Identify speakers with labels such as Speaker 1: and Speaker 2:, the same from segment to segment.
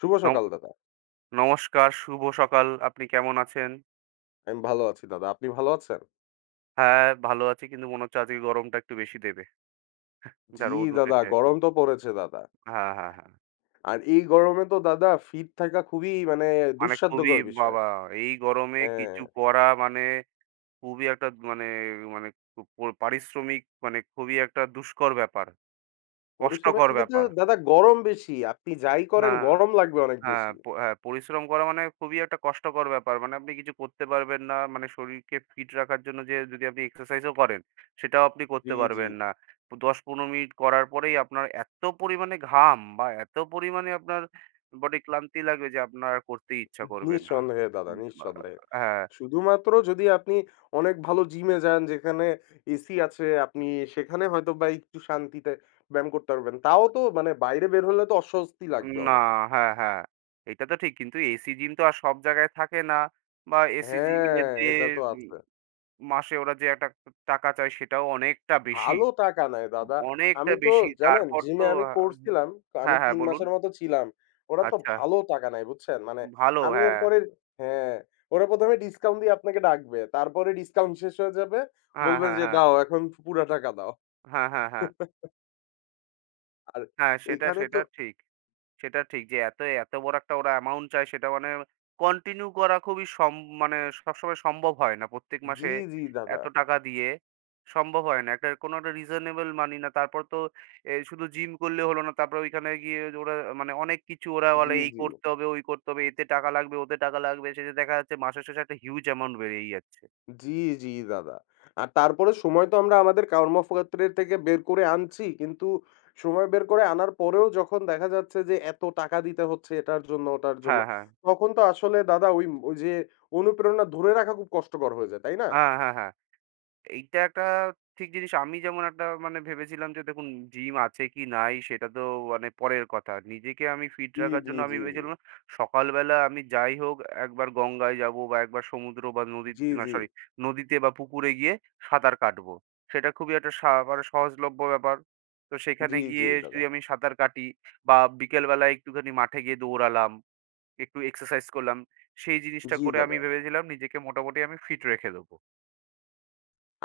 Speaker 1: শুভ
Speaker 2: নম
Speaker 1: সকাল দাদা।
Speaker 2: নমস্কার, শুভ সকাল। আপনি কেমন আছেন?
Speaker 1: আমি ভালো আছি দাদা। আপনি ভালো আছেন?
Speaker 2: হ্যাঁ, ভালো আছি। কিন্তু মনে হচ্ছে আজকে গরমটা একটু বেশি দেবে। যা
Speaker 1: জি
Speaker 2: রোদ
Speaker 1: দাদা,
Speaker 2: উঠেছে।
Speaker 1: গরম তো পড়েছে দাদা।
Speaker 2: হ্যাঁ, হ্যাঁ, হ্যাঁ।
Speaker 1: আর এই গরমে তো দাদা ফিট থাকা খুবই মানে
Speaker 2: মানে খুবই
Speaker 1: দুঃসাধ্যকর বিষয়।
Speaker 2: বাবা! এই গরমে
Speaker 1: হ্যাঁ,
Speaker 2: কিছু করা মানে খুবই একটা মানে মানে খুব পারিশ্রমিক মানে খুবই একটা দুষ্কর ব্যাপার।
Speaker 1: পরিশ্রমের
Speaker 2: কষ্টকর
Speaker 1: থেকে তো
Speaker 2: ব্যাপার।
Speaker 1: দাদা গরম বেশি। আপনি যাই করেন
Speaker 2: হ্যাঁ।
Speaker 1: গরম লাগবে অনেক
Speaker 2: হ্যাঁ,
Speaker 1: বেশি।
Speaker 2: হ্যাঁ, পরিশ্রম করা মানে খুবই একটা কষ্টকর ব্যাপার। মানে আপনি কিছু করতে পারবেন না। মানে শরীরকে ফিট রাখার জন্য যে যদি আপনি এক্সারসাইজও করেন, সেটাও আপনি
Speaker 1: জি,
Speaker 2: করতে
Speaker 1: জি।
Speaker 2: পারবেন না। ১০-১৫ মিনিট করার পরেই আপনার এত পরিমাণে ঘাম বা এত পরিমাণে আপনার বডি ক্লান্তি লাগবে যে আপনার আর করতেই ইচ্ছা করবে না।
Speaker 1: নিঃসন্দেহে দাদা,
Speaker 2: উম বা
Speaker 1: নিঃসন্দেহে।
Speaker 2: হ্যাঁ,
Speaker 1: শুধুমাত্র যদি আপনি অনেক ভালো জিমে যান যেখানে এসি আছে, আপনি সেখানে হয়তোবা একটু শান্তিতে ব্যায়াম করতে পারবেন। তাও তো মানে বাইরে বের হলে তো অস্বস্তি লাগবে
Speaker 2: না,
Speaker 1: অনেক।
Speaker 2: হ্যাঁ, হ্যাঁ। এটা তো ঠিক। কিন্তু এসি জিম তো আর সব জায়গায় থাকে না। বা এসি জিমের
Speaker 1: হ্যাঁ,
Speaker 2: যে
Speaker 1: এটা তো
Speaker 2: উম
Speaker 1: আছে।
Speaker 2: মাসে ওরা যে একটা টাকা চায় সেটাও অনেকটা বেশি।
Speaker 1: ভালো টাকা নেয় দাদা।
Speaker 2: অনেকটা
Speaker 1: আমি তো
Speaker 2: বেশি।
Speaker 1: জানেন
Speaker 2: তারপর তো
Speaker 1: জিমে আমি
Speaker 2: হুম।
Speaker 1: করছিলাম। তো আমি
Speaker 2: হ্যাঁ, হ্যাঁ
Speaker 1: ৩
Speaker 2: বলুন।
Speaker 1: মাসের মতো ছিলাম। ওরা তো
Speaker 2: আচ্ছা,
Speaker 1: ভালো টাকা নেয় বুঝছেন? মানে
Speaker 2: ভালো
Speaker 1: আমি
Speaker 2: হ্যাঁ।
Speaker 1: এরপরে, হ্যাঁ, ওরা ১ম এ ডিসকাউন্ট দিয়ে আপনাকে ডাকবে। তারপরে ডিসকাউন্ট শেষ হয়ে যাবে।
Speaker 2: হ্যাঁ,
Speaker 1: বলবে
Speaker 2: হ্যাঁ,
Speaker 1: যে,
Speaker 2: হ্যাঁ।
Speaker 1: "দাও এখন পুরা টাকা দাও।"
Speaker 2: হ্যাঁ, হ্যাঁ, হ্যাঁ।
Speaker 1: আর
Speaker 2: হ্যাঁ, সেটা,
Speaker 1: এখানে তো,
Speaker 2: সেটা ঠিক। সেটা ঠিক যে এত, এত বড় একটা ওরা অ্যামাউন্ট চায় সেটা মানে কন্টিনিউ করা খুবই মানে সবসময় সম্ভব হয় না। প্রত্যেক মাসে
Speaker 1: জি, জি দাদা।
Speaker 2: এত টাকা দিয়ে সম্ভব হয় না। একটা কোনো একটা রিজনেবল মানি না। তারপর তো এ শুধু জিম করলে হলো না। তারপরে ওইখানে গিয়ে ওরা মানে অনেক কিছু ওরা বলে
Speaker 1: জি,
Speaker 2: এই
Speaker 1: জি।
Speaker 2: করতে হবে, ওই করতে হবে, এতে টাকা লাগবে, ওতে টাকা লাগবে। শেষে দেখা যাচ্ছে মাসের শেষে একটা হিউজ অ্যামাউন্ট বেরিয়েই যাচ্ছে।
Speaker 1: জি, জি দাদা। আর তারপরে সময় তো আমরা আমাদের কর্মক্ষেত্রের থেকে বের করে আনছি। কিন্তু সময় বের করে আনার পরেও যখন দেখা যাচ্ছে যে এত টাকা দিতে হচ্ছে এটার জন্য, ওটার জন্য,
Speaker 2: হ্যাঁ, হ্যাঁ।
Speaker 1: তখন তো আসলে দাদা ওই ওই যে অনুপ্রেরণা ধরে রাখা খুব কষ্টকর হয়ে যায়, তাই না?
Speaker 2: হ্যাঁ, হ্যাঁ, হ্যাঁ। এইটা একটা ঠিক জিনিস। আমি যেমন একটা মানে ভেবেছিলাম যে দেখুন জিম আছে কি নাই সেটা তো মানে পরের কথা। নিজেকে আমি ফিট
Speaker 1: জি,
Speaker 2: রাখার
Speaker 1: জি,
Speaker 2: জন্য আমি
Speaker 1: জি, জি।
Speaker 2: ভেবেছিলাম সকালবেলা আমি যাই হোক একবার গঙ্গায় যাবো বা একবার সমুদ্র বা নদী
Speaker 1: জি,
Speaker 2: না
Speaker 1: জি।
Speaker 2: সরি নদীতে বা পুকুরে গিয়ে সাঁতার কাটবো। সেটা খুবই একটা মানে সহজলভ্য ব্যাপার। তো সেখানে
Speaker 1: জি, জি
Speaker 2: গিয়ে যদি
Speaker 1: দাদা।
Speaker 2: আমি সাঁতার কাটি বা বিকেলবেলা একটুখানি মাঠে গিয়ে দৌড়ালাম, একটু এক্সারসাইজ করলাম। সেই জিনিসটা
Speaker 1: জি
Speaker 2: করে আমি
Speaker 1: দাদা।
Speaker 2: ভেবেছিলাম নিজেকে মোটামুটি আমি ফিট রেখে দেবো।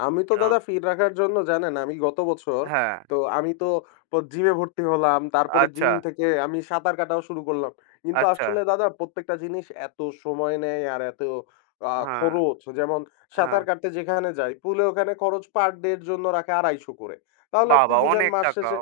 Speaker 1: আমি তো
Speaker 2: আ
Speaker 1: দাদা ফিট রাখার জন্য জানেন আমি গত বছর
Speaker 2: হ্যাঁ।
Speaker 1: তো আমি তো জিমে ভর্তি হলাম। তারপরে
Speaker 2: আচ্ছা,
Speaker 1: জিম থেকে আমি সাঁতার কাটাও শুরু করলাম। কিন্তু
Speaker 2: আচ্ছা।
Speaker 1: আসলে দাদা প্রত্যেকটা জিনিস এত সময় নেয় আর এত
Speaker 2: হ্যাঁ,
Speaker 1: খরচ। যেমন
Speaker 2: হ্যাঁ।
Speaker 1: সাঁতার কাটতে যেখানে যাই, পুলে ওখানে খরচ পার ডে এর জন্য রাখে ২৫০ করে। তাহলে
Speaker 2: বাহ!
Speaker 1: আপনি
Speaker 2: বাহ!
Speaker 1: বুঝেন
Speaker 2: অনেক
Speaker 1: মাস
Speaker 2: টাকা,
Speaker 1: শেষে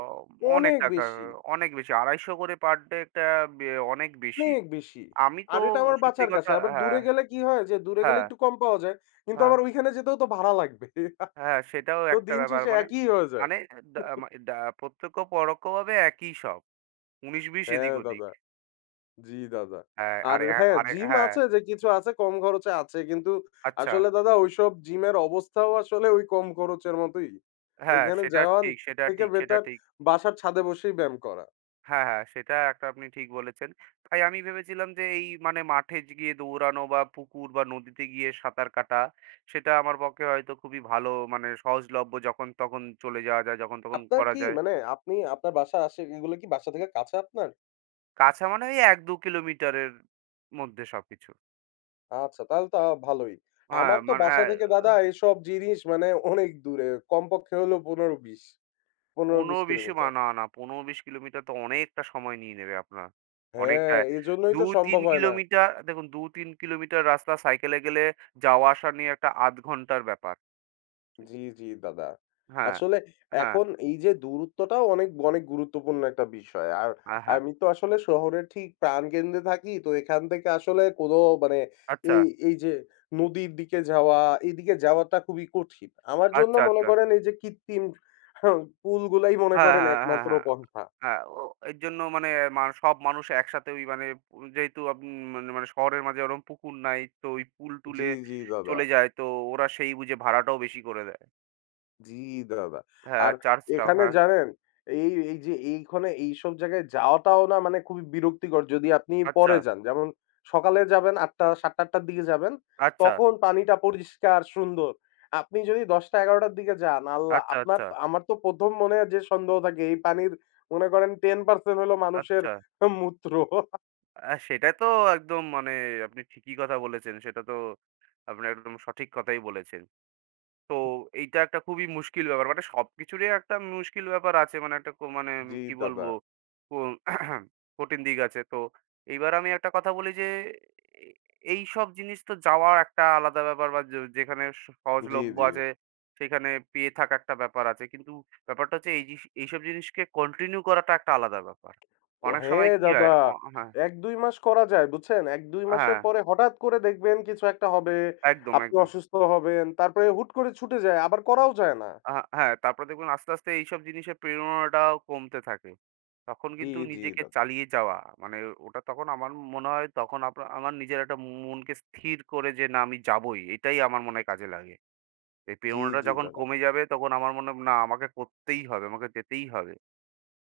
Speaker 2: অনেক
Speaker 1: অনেক
Speaker 2: টাকা,
Speaker 1: বেশি,
Speaker 2: অনেক বেশি। ২৫০ করে পার ডে একটা বে অনেক বেশি।
Speaker 1: অনেক বেশি।
Speaker 2: আমি
Speaker 1: আর
Speaker 2: তো
Speaker 1: এটা আমার
Speaker 2: সত্যি
Speaker 1: বাঁচার কাছে।
Speaker 2: কথা
Speaker 1: আবার
Speaker 2: হ্যাঁ,
Speaker 1: দূরে গেলে কি হয় যে দূরে গেলে
Speaker 2: হ্যাঁ,
Speaker 1: একটু কম পাওয়া যায়। কিন্তু
Speaker 2: হ্যাঁ,
Speaker 1: আবার ওইখানে যেতেও তো ভাড়া লাগবে।
Speaker 2: হ্যাঁ, সেটাও
Speaker 1: তো
Speaker 2: একটা
Speaker 1: দিন
Speaker 2: ব্যাপার।
Speaker 1: শেষে
Speaker 2: মানে
Speaker 1: একই হয়ে যায়।
Speaker 2: মানে ডা মা ডা প্রত্যক্ষ পরোক্ষভাবে একই সব। ১৯-২০ এদিক
Speaker 1: হ্যাঁ
Speaker 2: ওদিক।
Speaker 1: দাদা। জি দাদা।
Speaker 2: হ্যাঁ,
Speaker 1: আর
Speaker 2: আর এ
Speaker 1: হ্যাঁ,
Speaker 2: আর
Speaker 1: জিম
Speaker 2: হ্যাঁ,
Speaker 1: আছে যে কিছু আছে কম খরচে আছে। কিন্তু
Speaker 2: আচ্ছা।
Speaker 1: আসলে দাদা ওইসব জিমের অবস্থাও আসলে ওই কম খরচের মতোই।
Speaker 2: হ্যাঁ,
Speaker 1: ওইখানে
Speaker 2: সেটা
Speaker 1: যাওয়া
Speaker 2: ঠিক, সেটা
Speaker 1: থেকে
Speaker 2: ঠিক, সেটা
Speaker 1: বেটার
Speaker 2: ঠিক।
Speaker 1: বাসার ছাদে বসেই ব্যায়াম করা।
Speaker 2: হ্যাঁ, হ্যাঁ, সেটা একটা আপনি ঠিক বলেছেন। তাই আমি ভেবেছিলাম যে এই মানে মাঠে গিয়ে দৌড়ানো বা পুকুর বা নদীতে গিয়ে সাঁতার কাটা, সেটা আমার পক্ষে হয়তো খুবই ভালো মানে সহজলভ্য যখন তখন চলে যাওয়া যায়, যখন তখন
Speaker 1: আপনার
Speaker 2: করা
Speaker 1: কি
Speaker 2: যায়।
Speaker 1: মানে আপনি আপনার বাসা আসে এগুলো কি বাসা থেকে কাছে আপনার?
Speaker 2: কাছে মানে ওই ১-২ কিলোমিটারের মধ্যে সবকিছু।
Speaker 1: আচ্ছা তাহলে তো ভালোই।
Speaker 2: হ্যাঁ,
Speaker 1: আমার তো
Speaker 2: মানে
Speaker 1: বাসা
Speaker 2: হ্যাঁ,
Speaker 1: থেকে দাদা এসব জিনিস মানে অনেক দূরে। কমপক্ষে হলো ১৫-২০
Speaker 2: ১৫-২০ বা
Speaker 1: কিলোমিটার।
Speaker 2: না, না ১৫-২০ কিলোমিটার তো অনেকটা সময় নিয়ে নেবে আপনার।
Speaker 1: হ্যাঁ,
Speaker 2: অনেকটা
Speaker 1: এজন্যই তো
Speaker 2: ২-৩
Speaker 1: সম্ভব হয় না।
Speaker 2: কিলোমিটার দেখুন ২-৩ কিলোমিটার রাস্তা সাইকেলে গেলে যাওয়া আসা নিয়ে একটা ০.৫ ঘন্টার ব্যাপার।
Speaker 1: জি, জি দাদা।
Speaker 2: হ্যাঁ,
Speaker 1: আসলে
Speaker 2: হ্যাঁ,
Speaker 1: এখন এই যে দূরত্বটাও অনেক, অনেক গুরুত্বপূর্ণ একটা বিষয়। আর
Speaker 2: হ্যাঁ, হ্যাঁ।
Speaker 1: আমি তো আসলে শহরের ঠিক প্রাণকেন্দ্রে থাকি। তো এখান থেকে আসলে কোনো মানে
Speaker 2: আচ্ছা,
Speaker 1: এই, এই যে নদীর দিকে যাওয়া, এদিকে যাওয়াটা খুবই কঠিন। আমার জন্য
Speaker 2: আচ্ছা,
Speaker 1: মনে
Speaker 2: আচ্ছা।
Speaker 1: করেন এই যে কৃত্রিম পুলগুলাই মনে
Speaker 2: হ্যাঁ,
Speaker 1: করেন
Speaker 2: হ্যাঁ, হ্যাঁ,
Speaker 1: একমাত্র
Speaker 2: হ্যাঁ।
Speaker 1: পন্থা।
Speaker 2: হ্যাঁ, হ্যাঁ, ও এর জন্য মানে মা সব মানুষ একসাথে ওই মানে যেহেতু মানে মানে শহরের মাঝে ওরকম পুকুর নাই, তো ওই পুল
Speaker 1: জি,
Speaker 2: টুলে
Speaker 1: জি দাদা।
Speaker 2: চলে যায়। তো ওরা সেই বুঝে ভাড়াটাও বেশি করে দেয়।
Speaker 1: জি দাদা।
Speaker 2: হ্যাঁ,
Speaker 1: আর
Speaker 2: চার্জটাও।
Speaker 1: এখানে
Speaker 2: হ্যাঁ।
Speaker 1: জানেন এই যে এইখানে এইসব জায়গায় যাওয়াটাও না মানে খুবই বিরক্তিকর যদি আপনি
Speaker 2: আচ্ছা,
Speaker 1: পরে যান। যেমন সকালে যাবেন ৮ঃ০০ ৭ঃ০০-৮ঃ০০ র দিকে যাবেন,
Speaker 2: আচ্ছা,
Speaker 1: তখন পানিটা পরিষ্কার সুন্দর। আপনি যদি ১০ঃ০০-১১ঃ০০ র দিকে যান, আল্লাহ!
Speaker 2: আচ্ছা,
Speaker 1: আপনার,
Speaker 2: আচ্ছা,
Speaker 1: আমার তো ১ম মনে হয় যে সন্দেহ থাকে এই পানির, মনে করেন 10% হলো মানুষের
Speaker 2: আচ্ছা।
Speaker 1: মূত্র।
Speaker 2: সেটা তো একদম মানে আপনি ঠিকই কথা বলেছেন। সেটা তো আপনি একদম সঠিক কথাই বলেছেন। তো এইটা একটা খুবই মুশকিল ব্যাপার। মানে সবকিছুরই একটা মুশকিল ব্যাপার আছে। মানে একটা মানে
Speaker 1: জি
Speaker 2: কি বলবো?
Speaker 1: দাদা।
Speaker 2: কো কঠিন দিক আছে। তো এইবার আমি একটা কথা বলি যে, এ এইসব জিনিস তো যাওয়া একটা আলাদা ব্যাপার বা যে যেখানে
Speaker 1: জি,
Speaker 2: সহজলভ্য
Speaker 1: জি।
Speaker 2: আছে সেখানে পেয়ে থাকা একটা ব্যাপার আছে। কিন্তু ব্যাপারটা হচ্ছে এই এইসব জিনিসকে কন্টিনিউ করাটা একটা আলাদা ব্যাপার। অনেক সময়
Speaker 1: হ্যাঁ
Speaker 2: কি হয়?
Speaker 1: দাদা।
Speaker 2: হ্যাঁ,
Speaker 1: ১-২ মাস করা যায় বুঝছেন? ১-২ মাসের
Speaker 2: হ্যাঁ,
Speaker 1: পরে হঠাৎ করে দেখবেন কিছু একটা হবে,
Speaker 2: একদম,
Speaker 1: আপনি
Speaker 2: একদম।
Speaker 1: অসুস্থ হবেন, তারপরে হুট করে ছুটে যায়, আবার করাও যায় না।
Speaker 2: আ হ্যাঁ, তারপরে দেখবেন আস্তে, আস্তে এইসব জিনিসের প্রেরণাটাও কমতে থাকে। তখন
Speaker 1: জি,
Speaker 2: কিন্তু
Speaker 1: জি
Speaker 2: নিজেকে
Speaker 1: দাদা।
Speaker 2: চালিয়ে যাওয়া মানে ওটা তখন আমার মনে হয় তখন আমার নিজের একটা মনকে স্থির করে যে না আমি যাবোই। এটাই আমার মনে হয় কাজে লাগে। এই
Speaker 1: জি,
Speaker 2: প্রেরণাটা
Speaker 1: জি
Speaker 2: যখন
Speaker 1: দাদা।
Speaker 2: কমে যাবে তখন আমার মনে হবে না আমাকে করতেই হবে, আমাকে যেতেই হবে।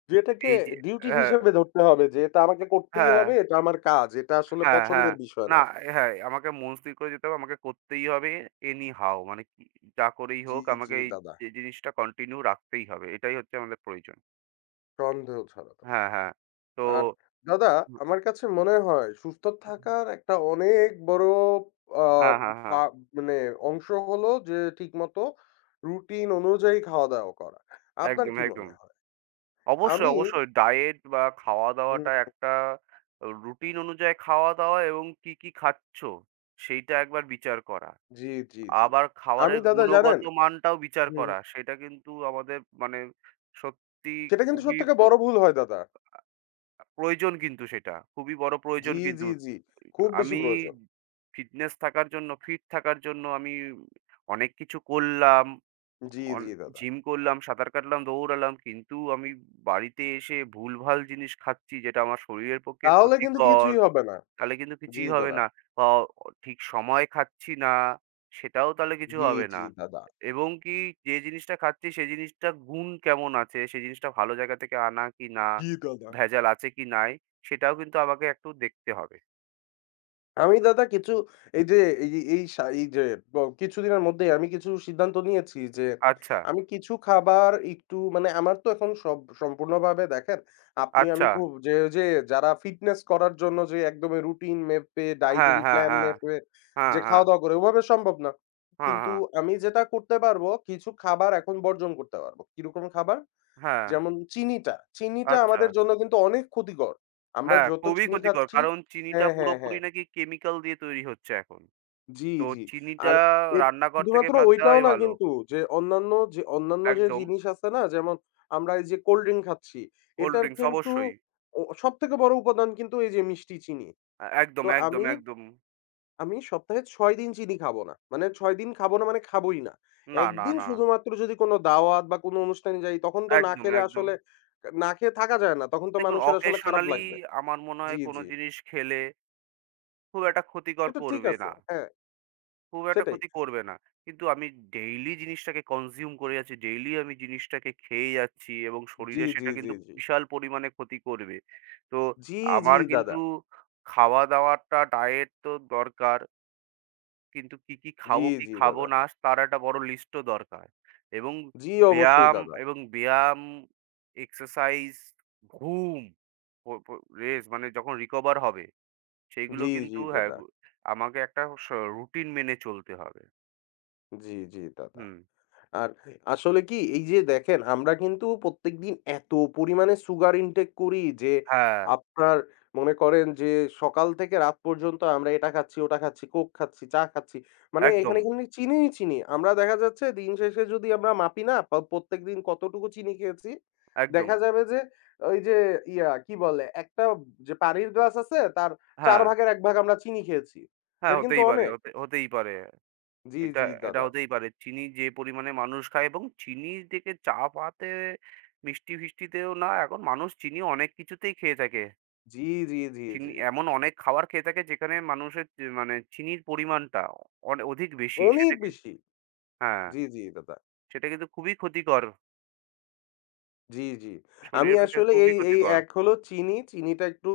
Speaker 1: যে এটাকে
Speaker 2: এই যে
Speaker 1: ডিউটি
Speaker 2: হ্যাঁ,
Speaker 1: হিসেবে ধরতে হবে যে এটা আমাকে করতেই
Speaker 2: হ্যাঁ,
Speaker 1: হবে, এটা আমার কাজ। এটা আসলে
Speaker 2: হ্যাঁ, হ্যাঁ।
Speaker 1: পছন্দের বিষয় না।
Speaker 2: না হ্যাঁ, আমাকে মন স্থির করে যেতে হবে, আমাকে করতেই হবে এনি হাউ মানে কি যা করেই
Speaker 1: জি,
Speaker 2: হোক
Speaker 1: জি
Speaker 2: আমাকে এই
Speaker 1: দাদা।
Speaker 2: যে জিনিসটা কন্টিনিউ রাখতেই হবে। এটাই হচ্ছে আমাদের প্রয়োজন।
Speaker 1: সন্দেহ ছাড়া দাদা।
Speaker 2: হ্যাঁ, হ্যাঁ। তো
Speaker 1: আর দাদা
Speaker 2: উম,
Speaker 1: আমার কাছে মনে হয় সুস্থ থাকার একটা অনেক বড় আহ,
Speaker 2: হ্যাঁ, হ্যাঁ, হ্যাঁ।
Speaker 1: মানে অংশ হলো যে ঠিকমতো রুটিন অনুযায়ী খাওয়া দাওয়া করা, আপনার
Speaker 2: একদম,
Speaker 1: কি
Speaker 2: একদম।
Speaker 1: মনে হয়?
Speaker 2: অবশ্যই,
Speaker 1: আমি
Speaker 2: অবশ্যই ডায়েট বা
Speaker 1: হুম,
Speaker 2: খাওয়া-দাওয়াটা একটা রুটিন অনুযায়ী খাওয়া-দাওয়া এবং কি, কি সেইটা একবার বিচার করা।
Speaker 1: জি, জি, জি।
Speaker 2: আবার
Speaker 1: আমি
Speaker 2: খাবারের
Speaker 1: দাদা
Speaker 2: গুণগত
Speaker 1: জানেন,
Speaker 2: মানটাও বিচার
Speaker 1: হুম, হুম,
Speaker 2: করা। সেটা কিন্তু আমাদের মানে সত্যি
Speaker 1: সেটা কিন্তু সব
Speaker 2: খুবই
Speaker 1: থেকে বড় ভুল হয় দাদা।
Speaker 2: প্রয়োজন কিন্তু সেটা। খুবই বড় প্রয়োজন
Speaker 1: জি,
Speaker 2: কিন্তু।
Speaker 1: জি, জি। খুব বেশি
Speaker 2: আমি
Speaker 1: প্রয়োজন।
Speaker 2: ফিটনেস থাকার জন্য, ফিট থাকার জন্য আমি অনেক কিছু করলাম।
Speaker 1: জি,
Speaker 2: অন
Speaker 1: জি দাদা।
Speaker 2: জিম করলাম, সাঁতার কাটলাম, দৌড়ালাম। কিন্তু আমি বাড়িতে এসে ভুলভাল জিনিস খাচ্ছি যেটা আমার শরীরের পক্ষে
Speaker 1: তাহলে কিন্তু
Speaker 2: ক্ষতিকর,
Speaker 1: কিছুই হবে না।
Speaker 2: তাহলে কিন্তু
Speaker 1: জি
Speaker 2: কিছুই হবে
Speaker 1: দাদা।
Speaker 2: না। বা ঠিক সময়ে খাচ্ছি না, সেটাও তাহলে কিছু
Speaker 1: জি,
Speaker 2: হবে না।
Speaker 1: জি দাদা।
Speaker 2: এবং কি যে জিনিসটা খাচ্ছি সেই জিনিসটার গুণ কেমন আছে, সেই জিনিসটা ভালো জায়গা থেকে আনা কি না,
Speaker 1: জি দাদা।
Speaker 2: ভেজাল আছে কি নাই, সেটাও কিন্তু আমাকে একটু দেখতে হবে।
Speaker 1: আমি দাদা কিছু, এই যে এই যে- এই সা এই যে ব কিছুদিনের মধ্যেই আমি কিছু সিদ্ধান্ত নিয়েছি যে,
Speaker 2: আচ্ছা,
Speaker 1: আমি কিছু খাবার একটু মানে আমার তো এখন সব সম্পূর্ণভাবে দেখেন, আপনি, আমি
Speaker 2: আচ্ছা।
Speaker 1: পু যে যে যারা ফিটনেস করার জন্য যে একদমই রুটিন মেপে
Speaker 2: হ্যাঁ,
Speaker 1: ডায়েটারি
Speaker 2: হ্যাঁ,
Speaker 1: প্ল্যান
Speaker 2: হ্যাঁ।
Speaker 1: মেপে
Speaker 2: হ্যাঁ,
Speaker 1: যে
Speaker 2: হ্যাঁ।
Speaker 1: খাওয়া-দাওয়া করে ওভাবে সম্ভব না।
Speaker 2: হ্যাঁ,
Speaker 1: কিন্তু
Speaker 2: হ্যাঁ।
Speaker 1: আমি যেটা করতে পারবো কিছু খাবার এখন বর্জন করতে পারবো। কিরকম খাবার?
Speaker 2: হ্যাঁ,
Speaker 1: যেমন চিনিটা
Speaker 2: আচ্ছা।
Speaker 1: আমাদের জন্য কিন্তু অনেক ক্ষতিকর। আমরা
Speaker 2: হ্যাঁ,
Speaker 1: যত
Speaker 2: খুবই
Speaker 1: চিনি
Speaker 2: ক্ষতিকর।
Speaker 1: খাচ্ছি,
Speaker 2: কারণ চিনিটা
Speaker 1: হ্যাঁ, হ্যাঁ,
Speaker 2: পুরোপুরি
Speaker 1: হ্যাঁ।
Speaker 2: নাকি কেমিক্যাল দিয়ে তৈরি হচ্ছে এখন।
Speaker 1: জি,
Speaker 2: তো
Speaker 1: জি। আর
Speaker 2: চিনিটা
Speaker 1: এর
Speaker 2: রান্নাঘর থেকে
Speaker 1: শুধুমাত্র
Speaker 2: বাদ
Speaker 1: ওইটাও
Speaker 2: দেওয়াই
Speaker 1: না
Speaker 2: ভালো।
Speaker 1: কিন্তু যে অন্যান্য যে
Speaker 2: একদম।
Speaker 1: জিনিস আছে না? যেমন আমরা এই যে কোল্ড ড্রিংক খাচ্ছি,
Speaker 2: কোল্ড
Speaker 1: এটার
Speaker 2: ড্রিংকস
Speaker 1: কিন্তু
Speaker 2: অবশ্যই।
Speaker 1: সবথেকে বড় উপাদান কিন্তু এই যে মিষ্টি চিনি।
Speaker 2: একদম,
Speaker 1: তো
Speaker 2: একদম, একদম।
Speaker 1: আমি সপ্তাহে ৬ দিন চিনি খাবো না। মানে ৬ দিন খাবো না মানে খাবোই না।
Speaker 2: না, না,
Speaker 1: একদিন
Speaker 2: না।
Speaker 1: শুধুমাত্র যদি কোনো দাওয়াত বা কোনো অনুষ্ঠানে যাই, তখন তো না
Speaker 2: একদম,
Speaker 1: খেলে
Speaker 2: একদম।
Speaker 1: আসলে না খেয়ে থাকা যায় না। তখন তো
Speaker 2: দেখুন
Speaker 1: মানুষের আসলে খারাপ
Speaker 2: occasionally
Speaker 1: লাগবে।
Speaker 2: আমার মনে
Speaker 1: জি,
Speaker 2: হয় কোন
Speaker 1: জি।
Speaker 2: জিনিস খেলে খুব একটা ক্ষতিকর
Speaker 1: এটা ঠিক
Speaker 2: করবে
Speaker 1: আছে।
Speaker 2: না।
Speaker 1: হ্যাঁ,
Speaker 2: খুব একটা
Speaker 1: সেটাই।
Speaker 2: ক্ষতি করবে না। কিন্তু আমি ডেইলি জিনিসটাকে কনজিউম করে যাচ্ছি, ডেইলি আমি জিনিসটাকে খেয়ে যাচ্ছি এবং
Speaker 1: জি,
Speaker 2: শরীরে
Speaker 1: জি,
Speaker 2: সেটা
Speaker 1: জি,
Speaker 2: কিন্তু
Speaker 1: জি।
Speaker 2: বিশাল পরিমাণে ক্ষতি করবে। তো
Speaker 1: জি, জি
Speaker 2: আমার কিন্তু
Speaker 1: দাদা।
Speaker 2: খাওয়া-দাওয়াটা ডায়েট তো দরকার। কিন্তু কি, কি
Speaker 1: জি,
Speaker 2: খাবো, কি
Speaker 1: জি
Speaker 2: খাবো
Speaker 1: দাদা।
Speaker 2: না তার একটা বড় লিস্টও দরকার। এবং
Speaker 1: জি অবশ্যই
Speaker 2: ব্যায়াম
Speaker 1: দাদা।
Speaker 2: এবং ব্যায়াম, এক্সারসাইজ, ঘুম, প প রেস্ট মানে যখন রিকভার হবে সেইগুলো
Speaker 1: জি, জি
Speaker 2: কিন্তু হ্যাঁ,
Speaker 1: দাদা।
Speaker 2: আমাকে একটা রুটিন মেনে চলতে হবে।
Speaker 1: জি, জি দাদা।
Speaker 2: হুম।
Speaker 1: আর আসলে কি এই যে দেখেন আমরা কিন্তু প্রত্যেকদিন এত পরিমাণে সুগার ইনটেক করি যে,
Speaker 2: হ্যাঁ,
Speaker 1: আপনার মনে করেন যে সকাল থেকে রাত পর্যন্ত আমরা এটা খাচ্ছি, ওটা খাচ্ছি, কোক খাচ্ছি, চা খাচ্ছি, মানে
Speaker 2: একদম,
Speaker 1: এখানে কিন্তু চিনিই চিনি। আমরা দেখা যাচ্ছে দিন শেষে যদি আমরা মাপি না প্রত্যেকদিন কতটুকু চিনি খেয়েছি,
Speaker 2: একদম।
Speaker 1: দেখা যাবে যে ওই যে কি বলে একটা যে পানির গ্লাস আছে তার চার
Speaker 2: হ্যাঁ,
Speaker 1: ভাগের এক ভাগ আমরা চিনি খেয়েছি।
Speaker 2: হ্যাঁ,
Speaker 1: এটা কিন্তু
Speaker 2: হতেই পারে,
Speaker 1: অনেক।
Speaker 2: হতেই পারে।
Speaker 1: জি,
Speaker 2: এটা
Speaker 1: জি
Speaker 2: এটা
Speaker 1: দাদা।
Speaker 2: হতেই পারে। চিনি যে পরিমাণে মানুষ খায় এবং চিনি থেকে চা পাতে মিষ্টি-ফিষ্টিতেও না, এখন মানুষ চিনি অনেক কিছুতেই খেয়ে থাকে।
Speaker 1: জি, জি, জি,
Speaker 2: চিনি
Speaker 1: জি।
Speaker 2: এমন অনেক খাবার খেয়ে থাকে যেখানে মানুষের মানে চিনির পরিমাণটা অধিক বেশি।
Speaker 1: অনেক
Speaker 2: সেটা
Speaker 1: বেশি।
Speaker 2: হ্যাঁ,
Speaker 1: জি, জি দাদা।
Speaker 2: সেটা কিন্তু খুবই ক্ষতিকর।
Speaker 1: জি, জি। আমি
Speaker 2: শরীরের পক্ষে
Speaker 1: আসলে
Speaker 2: খুবই
Speaker 1: এই
Speaker 2: ক্ষতিকর।
Speaker 1: এক হলো চিনি। চিনিটা একটু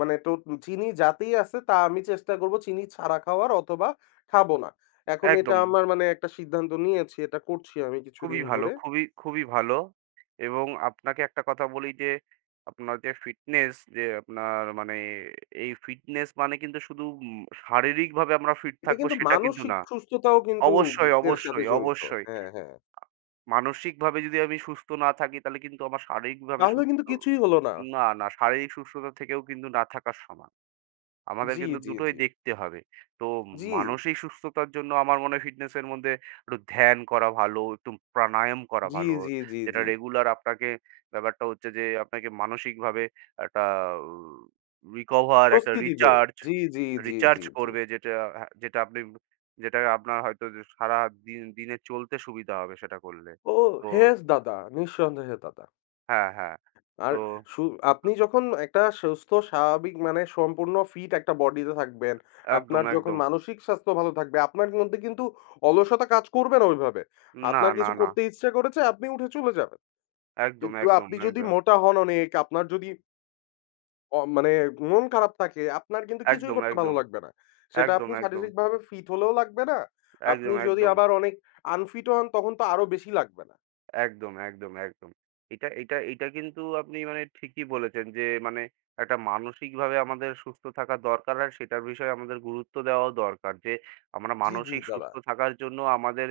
Speaker 1: মানে তো চিনি যাতেই আছে তা আমি চেষ্টা করব চিনি ছাড়া খাওয়ার, অথবা খাবো না। এখন এটা
Speaker 2: একদম।
Speaker 1: আমার মানে একটা সিদ্ধান্ত নিয়েছি। এটা করছি আমি
Speaker 2: খুবই
Speaker 1: কিছুদিন
Speaker 2: ভালো,
Speaker 1: ধরে।
Speaker 2: খুবই, খুবই ভালো এবং আপনাকে একটা কথা বলি যে, আপনার যে ফিটনেস যে আপনার মানে এই ফিটনেস মানে কিন্তু শুধু শারীরিকভাবে আমরা ফিট
Speaker 1: এটা
Speaker 2: থাকবো
Speaker 1: কিন্তু
Speaker 2: সেটা কিন্তু
Speaker 1: মানসিক
Speaker 2: না।
Speaker 1: সুস্থতাও কিন্তু
Speaker 2: অবশ্যই,
Speaker 1: এর সাথে
Speaker 2: অবশ্যই,
Speaker 1: জড়িত।
Speaker 2: অবশ্যই।
Speaker 1: হ্যাঁ, হ্যাঁ।
Speaker 2: মানসিকভাবে যদি আমি সুস্থ না থাকি তাহলে কিন্তু আমার শারীরিকভাবে
Speaker 1: তাহলে কিন্তু
Speaker 2: সুস্থ
Speaker 1: কিছুই হলো না।
Speaker 2: না, না শারীরিক সুস্থতা থেকেও কিন্তু না থাকার সমান। আমাদের
Speaker 1: জি,
Speaker 2: কিন্তু
Speaker 1: জি,
Speaker 2: দুটোই
Speaker 1: জি।
Speaker 2: দেখতে হবে। তো
Speaker 1: জি,
Speaker 2: মানসিক সুস্থতার জন্য আমার মনে হয় ফিটনেসের মধ্যে একটু ধ্যান করা ভালো, একটু প্রাণায়াম করা
Speaker 1: জি,
Speaker 2: ভালো।
Speaker 1: জি, জি,
Speaker 2: যেটা
Speaker 1: জি।
Speaker 2: রেগুলার আপনাকে ব্যাপারটা হচ্ছে যে আপনাকে মানসিকভাবে একটা রিকভার, একটা
Speaker 1: স্বস্তি দিবে।
Speaker 2: রিচার্জ,
Speaker 1: জি, জি, জি,
Speaker 2: রিচার্জ
Speaker 1: জি, জি।
Speaker 2: করবে যেটা হ্যাঁ, যেটা আপনি যেটা আপনার হয়তো যে সারা দিনে চলতে সুবিধা হবে সেটা করলে।
Speaker 1: ও!
Speaker 2: তো
Speaker 1: ইয়েস দাদা। নিঃসন্দেহে দাদা।
Speaker 2: হ্যাঁ, হ্যাঁ।
Speaker 1: আর
Speaker 2: তো
Speaker 1: সু আপনি যখন একটা সুস্থ স্বাভাবিক মানে সম্পূর্ণ ফিট একটা বডিতে থাকবেন,
Speaker 2: একদম,
Speaker 1: আপনার যখন
Speaker 2: একদম।
Speaker 1: মানসিক স্বাস্থ্য ভালো থাকবে, আপনার মধ্যে কিন্তু অলসতা কাজ করবে না ওইভাবে।
Speaker 2: না,
Speaker 1: আপনার
Speaker 2: না,
Speaker 1: কিছু
Speaker 2: না।
Speaker 1: করতে ইচ্ছা করেছে, আপনি উঠে চলে যাবেন।
Speaker 2: একদম,
Speaker 1: কিন্তু
Speaker 2: একদম,
Speaker 1: আপনি যদি
Speaker 2: একদম।
Speaker 1: মোটা হন অনেক, আপনার যদি মানে মন খারাপ থাকে, আপনার কিন্তু কিছুই
Speaker 2: একদম,
Speaker 1: করতে ভালো
Speaker 2: একদম।
Speaker 1: লাগবে না। সেটা
Speaker 2: একদম,
Speaker 1: আপনি
Speaker 2: একদম,
Speaker 1: শারীরিকভাবে ফিট হলেও লাগবে না। আপনি
Speaker 2: একদম,
Speaker 1: যদি
Speaker 2: একদম,
Speaker 1: আবার অনেক আনফিট হন, তখন তো আরো বেশি লাগবে না।
Speaker 2: একদম, একদম, একদম। এটা এটা এটা কিন্তু আপনি মানে ঠিকই বলেছেন যে মানে একটা মানসিকভাবে আমাদের সুস্থ থাকা দরকার আর সেটার বিষয়ে আমাদের গুরুত্ব দেওয়াও দরকার যে আমরা
Speaker 1: জি, জি
Speaker 2: মানসিক
Speaker 1: দাদা।
Speaker 2: সুস্থ থাকার জন্য আমাদের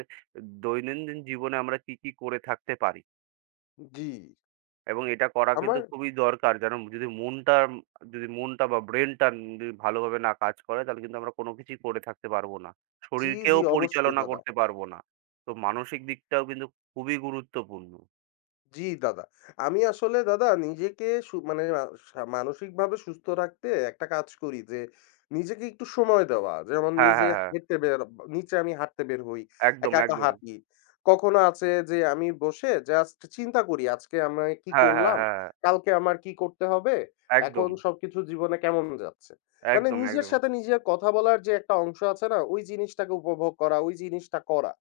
Speaker 2: দৈনন্দিন জীবনে আমরা কী, কী করে থাকতে পারি।
Speaker 1: জি।
Speaker 2: এবং এটা করা
Speaker 1: আমার,
Speaker 2: কিন্তু খুবই দরকার। যদি মনটা যদি মনটা বা ব্রেইনটা যদি ভালোভাবে না কাজ করে তাহলে কিন্তু আমরা কোনো কিছুই করে থাকতে পারবো না।
Speaker 1: জি, জি
Speaker 2: শরীরকেও
Speaker 1: অবশ্যই
Speaker 2: পরিচালনা
Speaker 1: দাদা।
Speaker 2: করতে পারবো না। তো মানসিক দিকটাও কিন্তু খুবই গুরুত্বপূর্ণ।
Speaker 1: জি দাদা। আমি আসলে দাদা নিজেকে সু মানে আ সা মানসিকভাবে সুস্থ রাখতে একটা কাজ করি যে, নিজেকে একটু সময় দেওয়া। যেমন
Speaker 2: হ্যাঁ,
Speaker 1: নিজে
Speaker 2: হ্যাঁ, হ্যাঁ।
Speaker 1: হেঁটে বের নিচে আমি হাঁটতে বের হই।
Speaker 2: একদম,
Speaker 1: একা, একা
Speaker 2: একদম।
Speaker 1: হাঁটি। কখনো আছে যে আমি বসে জাস্ট চিন্তা করি আজকে আমি কি
Speaker 2: হ্যাঁ, হ্যাঁ,
Speaker 1: করলাম?
Speaker 2: হ্যাঁ, হ্যাঁ।
Speaker 1: কালকে আমার কি করতে হবে? এখন
Speaker 2: একদম,
Speaker 1: সবকিছু জীবনে কেমন যাচ্ছে? মানে
Speaker 2: একদম,
Speaker 1: নিজের
Speaker 2: একদম,
Speaker 1: সাথে নিজের কথা বলার যে একটা অংশ আছে না? ওই জিনিসটাকে উপভোগ করা, ওই জিনিসটা করা।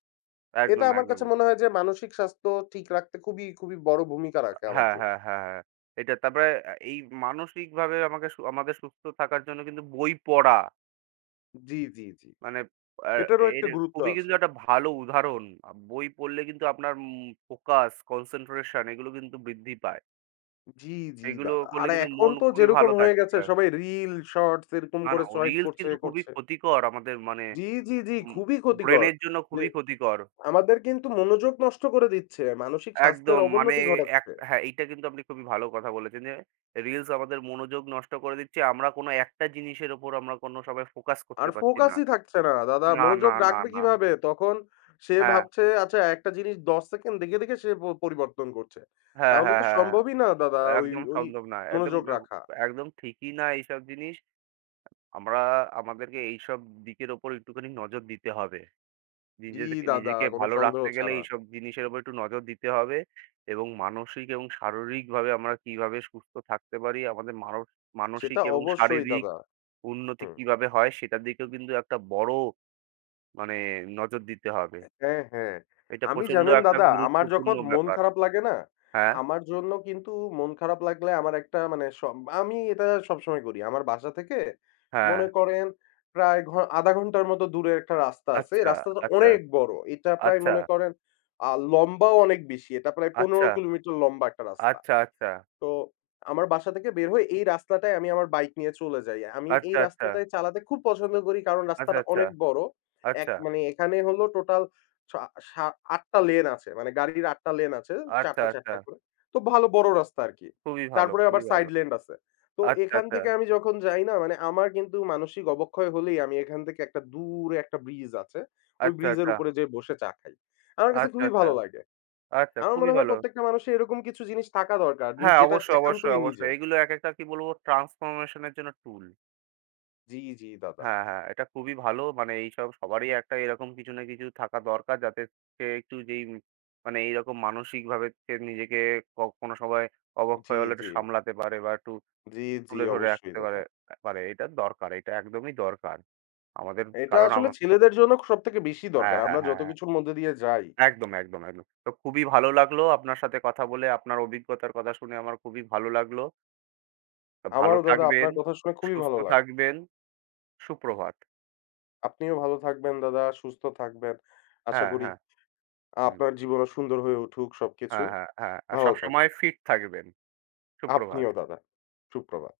Speaker 1: এটা
Speaker 2: একদম,
Speaker 1: আমার
Speaker 2: একদম।
Speaker 1: কাছে মনে হয় যে মানসিক স্বাস্থ্য ঠিক রাখতে খুবই, খুবই বড় ভূমিকা রাখে আমার
Speaker 2: হ্যাঁ,
Speaker 1: জন্য।
Speaker 2: হ্যাঁ, হ্যাঁ, হ্যাঁ। এটা তারপরে এই মানসিকভাবে আমাকে সু আমাদের সুস্থ থাকার জন্য কিন্তু বই পড়া
Speaker 1: জি, জি, জি।
Speaker 2: মানে আ
Speaker 1: এটারও
Speaker 2: এর
Speaker 1: একটা গুরুত্ব
Speaker 2: খুবই কিন্তু
Speaker 1: আছে।
Speaker 2: একটা ভালো উদাহরণ। বই পড়লে কিন্তু আপনার ফোকাস, কনসেনট্রেশন এগুলো কিন্তু বৃদ্ধি পায়।
Speaker 1: জি, জি
Speaker 2: এগুলো
Speaker 1: দাদা।
Speaker 2: করলে
Speaker 1: আর
Speaker 2: কিন্তু
Speaker 1: এখন
Speaker 2: মন
Speaker 1: তো
Speaker 2: খুবই
Speaker 1: যেরকম
Speaker 2: ভালো
Speaker 1: হয়ে
Speaker 2: থাকে।
Speaker 1: গেছে
Speaker 2: হ্যাঁ।
Speaker 1: সবাই রিল, শর্টস এরকম
Speaker 2: না, না,
Speaker 1: করে
Speaker 2: ও
Speaker 1: সোয়াইপ
Speaker 2: রিলস
Speaker 1: করছে,
Speaker 2: কিন্তু খুবই
Speaker 1: করছে।
Speaker 2: ক্ষতিকর আমাদের মানে
Speaker 1: জি, জি, জি,
Speaker 2: উম
Speaker 1: খুবই ক্ষতিকর।
Speaker 2: ব্রেনের জন্য
Speaker 1: যে
Speaker 2: খুবই ক্ষতিকর।
Speaker 1: আমাদের কিন্তু মনোযোগ নষ্ট করে দিচ্ছে, মানসিক
Speaker 2: একদম
Speaker 1: স্বাস্থ্যের
Speaker 2: মানে
Speaker 1: অবনতি ঘটাচ্ছে।
Speaker 2: হ্যাঁ, এইটা কিন্তু আপনি খুবই ভালো কথা বলেছেন যে, রিলস আমাদের মনোযোগ নষ্ট করে দিচ্ছে। আমরা কোনো একটা জিনিসের উপর আমরা কোনো সময় ফোকাস
Speaker 1: আর
Speaker 2: করতে পারছি না।
Speaker 1: ফোকাসই থাকছে না দাদা।
Speaker 2: না,
Speaker 1: মনোযোগ
Speaker 2: না, না,
Speaker 1: রাখবে
Speaker 2: না।
Speaker 1: কিভাবে? তখন সে
Speaker 2: হ্যাঁ।
Speaker 1: ভাবছে আচ্ছা একটা জিনিস ১০ সেকেন্ড দেখে, দেখে সে পরিবর্তন করছে।
Speaker 2: হ্যাঁ,
Speaker 1: তাহলে
Speaker 2: হ্যাঁ,
Speaker 1: তো
Speaker 2: হ্যাঁ, হ্যাঁ।
Speaker 1: সম্ভবই না দাদা ওই,
Speaker 2: একদম
Speaker 1: ওই
Speaker 2: সম্ভব না। একদম
Speaker 1: মনোযোগ রাখা।
Speaker 2: একদম ঠিকই না এইসব জিনিস। আমরা আমাদেরকে এইসব দিকের ওপর একটুখানি নজর দিতে হবে।
Speaker 1: জি
Speaker 2: নিজেদেরকে
Speaker 1: দাদা,
Speaker 2: নিজেকে
Speaker 1: কোনো
Speaker 2: ভালো
Speaker 1: সন্দেহ
Speaker 2: রাখতে গেলে
Speaker 1: ছাড়া।
Speaker 2: এইসব জিনিসের উপর একটু নজর দিতে হবে এবং মানসিক এবং শারীরিকভাবে আমরা কিভাবে সুস্থ থাকতে পারি, আমাদের মানসিক
Speaker 1: সেটা
Speaker 2: এবং
Speaker 1: অবশ্যই
Speaker 2: শারীরিক
Speaker 1: দাদা।
Speaker 2: উন্নতি
Speaker 1: হুম।
Speaker 2: কিভাবে হয় সেটার দিকেও কিন্তু একটা বড় মানে নজর দিতে হবে।
Speaker 1: হ্যাঁ, হ্যাঁ।
Speaker 2: এটা
Speaker 1: আমি
Speaker 2: প্রচন্ড
Speaker 1: জানেন
Speaker 2: একটা
Speaker 1: দাদা, আমার
Speaker 2: গুরুত্বপূর্ণ
Speaker 1: যখন মন
Speaker 2: ব্যাপার।
Speaker 1: খারাপ লাগে না?
Speaker 2: হ্যাঁ,
Speaker 1: আমার জন্য কিন্তু মন খারাপ লাগলে আমার একটা মানে আমি এটা সবসময় করি। আমার বাসা থেকে
Speaker 2: হ্যাঁ।
Speaker 1: মনে করেন প্রায় ০.৫ ঘন্টার মতো দূরে একটা রাস্তা আছে। এই
Speaker 2: আচ্ছা,
Speaker 1: রাস্তাটা
Speaker 2: আচ্ছা,
Speaker 1: অনেক বড়। এটা প্রায়
Speaker 2: আচ্ছা,
Speaker 1: মনে করেন লম্বাও অনেক বেশি। এটা প্রায় ১৫
Speaker 2: আচ্ছা,
Speaker 1: কিলোমিটার লম্বা একটা রাস্তা।
Speaker 2: আচ্ছা, আচ্ছা, আচ্ছা।
Speaker 1: তো আমার বাসা থেকে বের হয়ে এই রাস্তাটায় আমি আমার বাইক নিয়ে চলে যাই। আমি এই
Speaker 2: আচ্ছা, আচ্ছা,
Speaker 1: রাস্তাটায় চালাতে খুব পছন্দ করি কারণ
Speaker 2: আচ্ছা,
Speaker 1: রাস্তাটা
Speaker 2: আচ্ছা,
Speaker 1: অনেক বড়।
Speaker 2: আচ্ছা,
Speaker 1: মানে এখানে হলো টোটাল ছা সা ৮ টা লেন আছে। মানে গাড়ির ৮ টা লেন আছে। ৪
Speaker 2: আচ্ছা,
Speaker 1: টা, ৪
Speaker 2: আচ্ছা।
Speaker 1: টা করে। তো ভালো বড় রাস্তা আরকি।
Speaker 2: খুবই ভালো,
Speaker 1: তারপরে আবার
Speaker 2: খুবই
Speaker 1: সাইড
Speaker 2: ভালো।
Speaker 1: লেন আছে। তো
Speaker 2: আচ্ছা,
Speaker 1: এখান
Speaker 2: আচ্ছা,
Speaker 1: থেকে আমি যখন যাই না মানে আমার কিন্তু মানসিক অবক্ষয় হলেই আমি এখান থেকে একটা দূরে একটা ব্রিজ আছে। ওই
Speaker 2: আচ্ছা,
Speaker 1: ব্রিজের
Speaker 2: আচ্ছা,
Speaker 1: উপরে যেয়ে বসে চা খাই। আমার কাছে
Speaker 2: আচ্ছা,
Speaker 1: খুবই
Speaker 2: আচ্ছা,
Speaker 1: ভালো লাগে।
Speaker 2: আচ্ছা,
Speaker 1: আমার
Speaker 2: খুবই
Speaker 1: মনে হয়
Speaker 2: ভালো।
Speaker 1: প্রত্যেকটা মানুষের এরকম কিছু জিনিস থাকা দরকার।
Speaker 2: হ্যাঁ,
Speaker 1: যেটা
Speaker 2: অবশ্যই,
Speaker 1: একান্তই
Speaker 2: অবশ্যই, অবশ্যই।
Speaker 1: নিজের।
Speaker 2: এগুলো একেকটা কি বলবো ট্রান্সফরমেশন এর জন্য টুল।
Speaker 1: জি, জি দাদা।
Speaker 2: হ্যাঁ, হ্যাঁ, এটা খুবই ভালো। মানে এইসব সবারই একটা এরকম কিছু না কিছু থাকা দরকার যাতে সে একটু যেই মানে এইরকম মানসিকভাবে সে নিজেকে কোনো সময়
Speaker 1: জি,
Speaker 2: অবক্ষয় হলে
Speaker 1: জি।
Speaker 2: একটু সামলাতে পারে বা একটু
Speaker 1: জি, জি
Speaker 2: তুলে ধরে
Speaker 1: অবশ্যই
Speaker 2: রাখতে পারে
Speaker 1: দাদা।
Speaker 2: পারে। এটা দরকার। এটা একদমই দরকার। আমাদের
Speaker 1: এটা
Speaker 2: কারণ আম
Speaker 1: আসলে ছেলেদের জন্য সবথেকে বেশি
Speaker 2: হ্যাঁ,
Speaker 1: দরকার।
Speaker 2: হ্যাঁ,
Speaker 1: আমরা
Speaker 2: হ্যাঁ,
Speaker 1: যত
Speaker 2: হ্যাঁ।
Speaker 1: কিছুর মধ্যে দিয়ে যাই।
Speaker 2: একদম, একদম, একদম। তো খুবই ভালো লাগলো আপনার সাথে কথা বলে। আপনার অভিজ্ঞতার কথা শুনে আমার খুবই ভালো লাগলো। তো ভালো
Speaker 1: আমারও দাদা
Speaker 2: থাকবেন,
Speaker 1: আপনার কথা শুনে খুবই
Speaker 2: সুস্থ
Speaker 1: ভালো লাগলো।
Speaker 2: থাকবেন। সুপ্রভাত।
Speaker 1: আপনিও ভালো থাকবেন দাদা, সুস্থ থাকবেন। আশা
Speaker 2: হ্যাঁ,
Speaker 1: করি
Speaker 2: হ্যাঁ। হুম।
Speaker 1: আপনার জীবনও সুন্দর হয়ে উঠুক সবকিছু।
Speaker 2: হ্যাঁ, হ্যাঁ, হ্যাঁ। আর
Speaker 1: ভালো
Speaker 2: সবসময়
Speaker 1: থাকবেন।
Speaker 2: ফিট থাকবেন। সুপ্রভাত।
Speaker 1: আপনিও দাদা। সুপ্রভাত।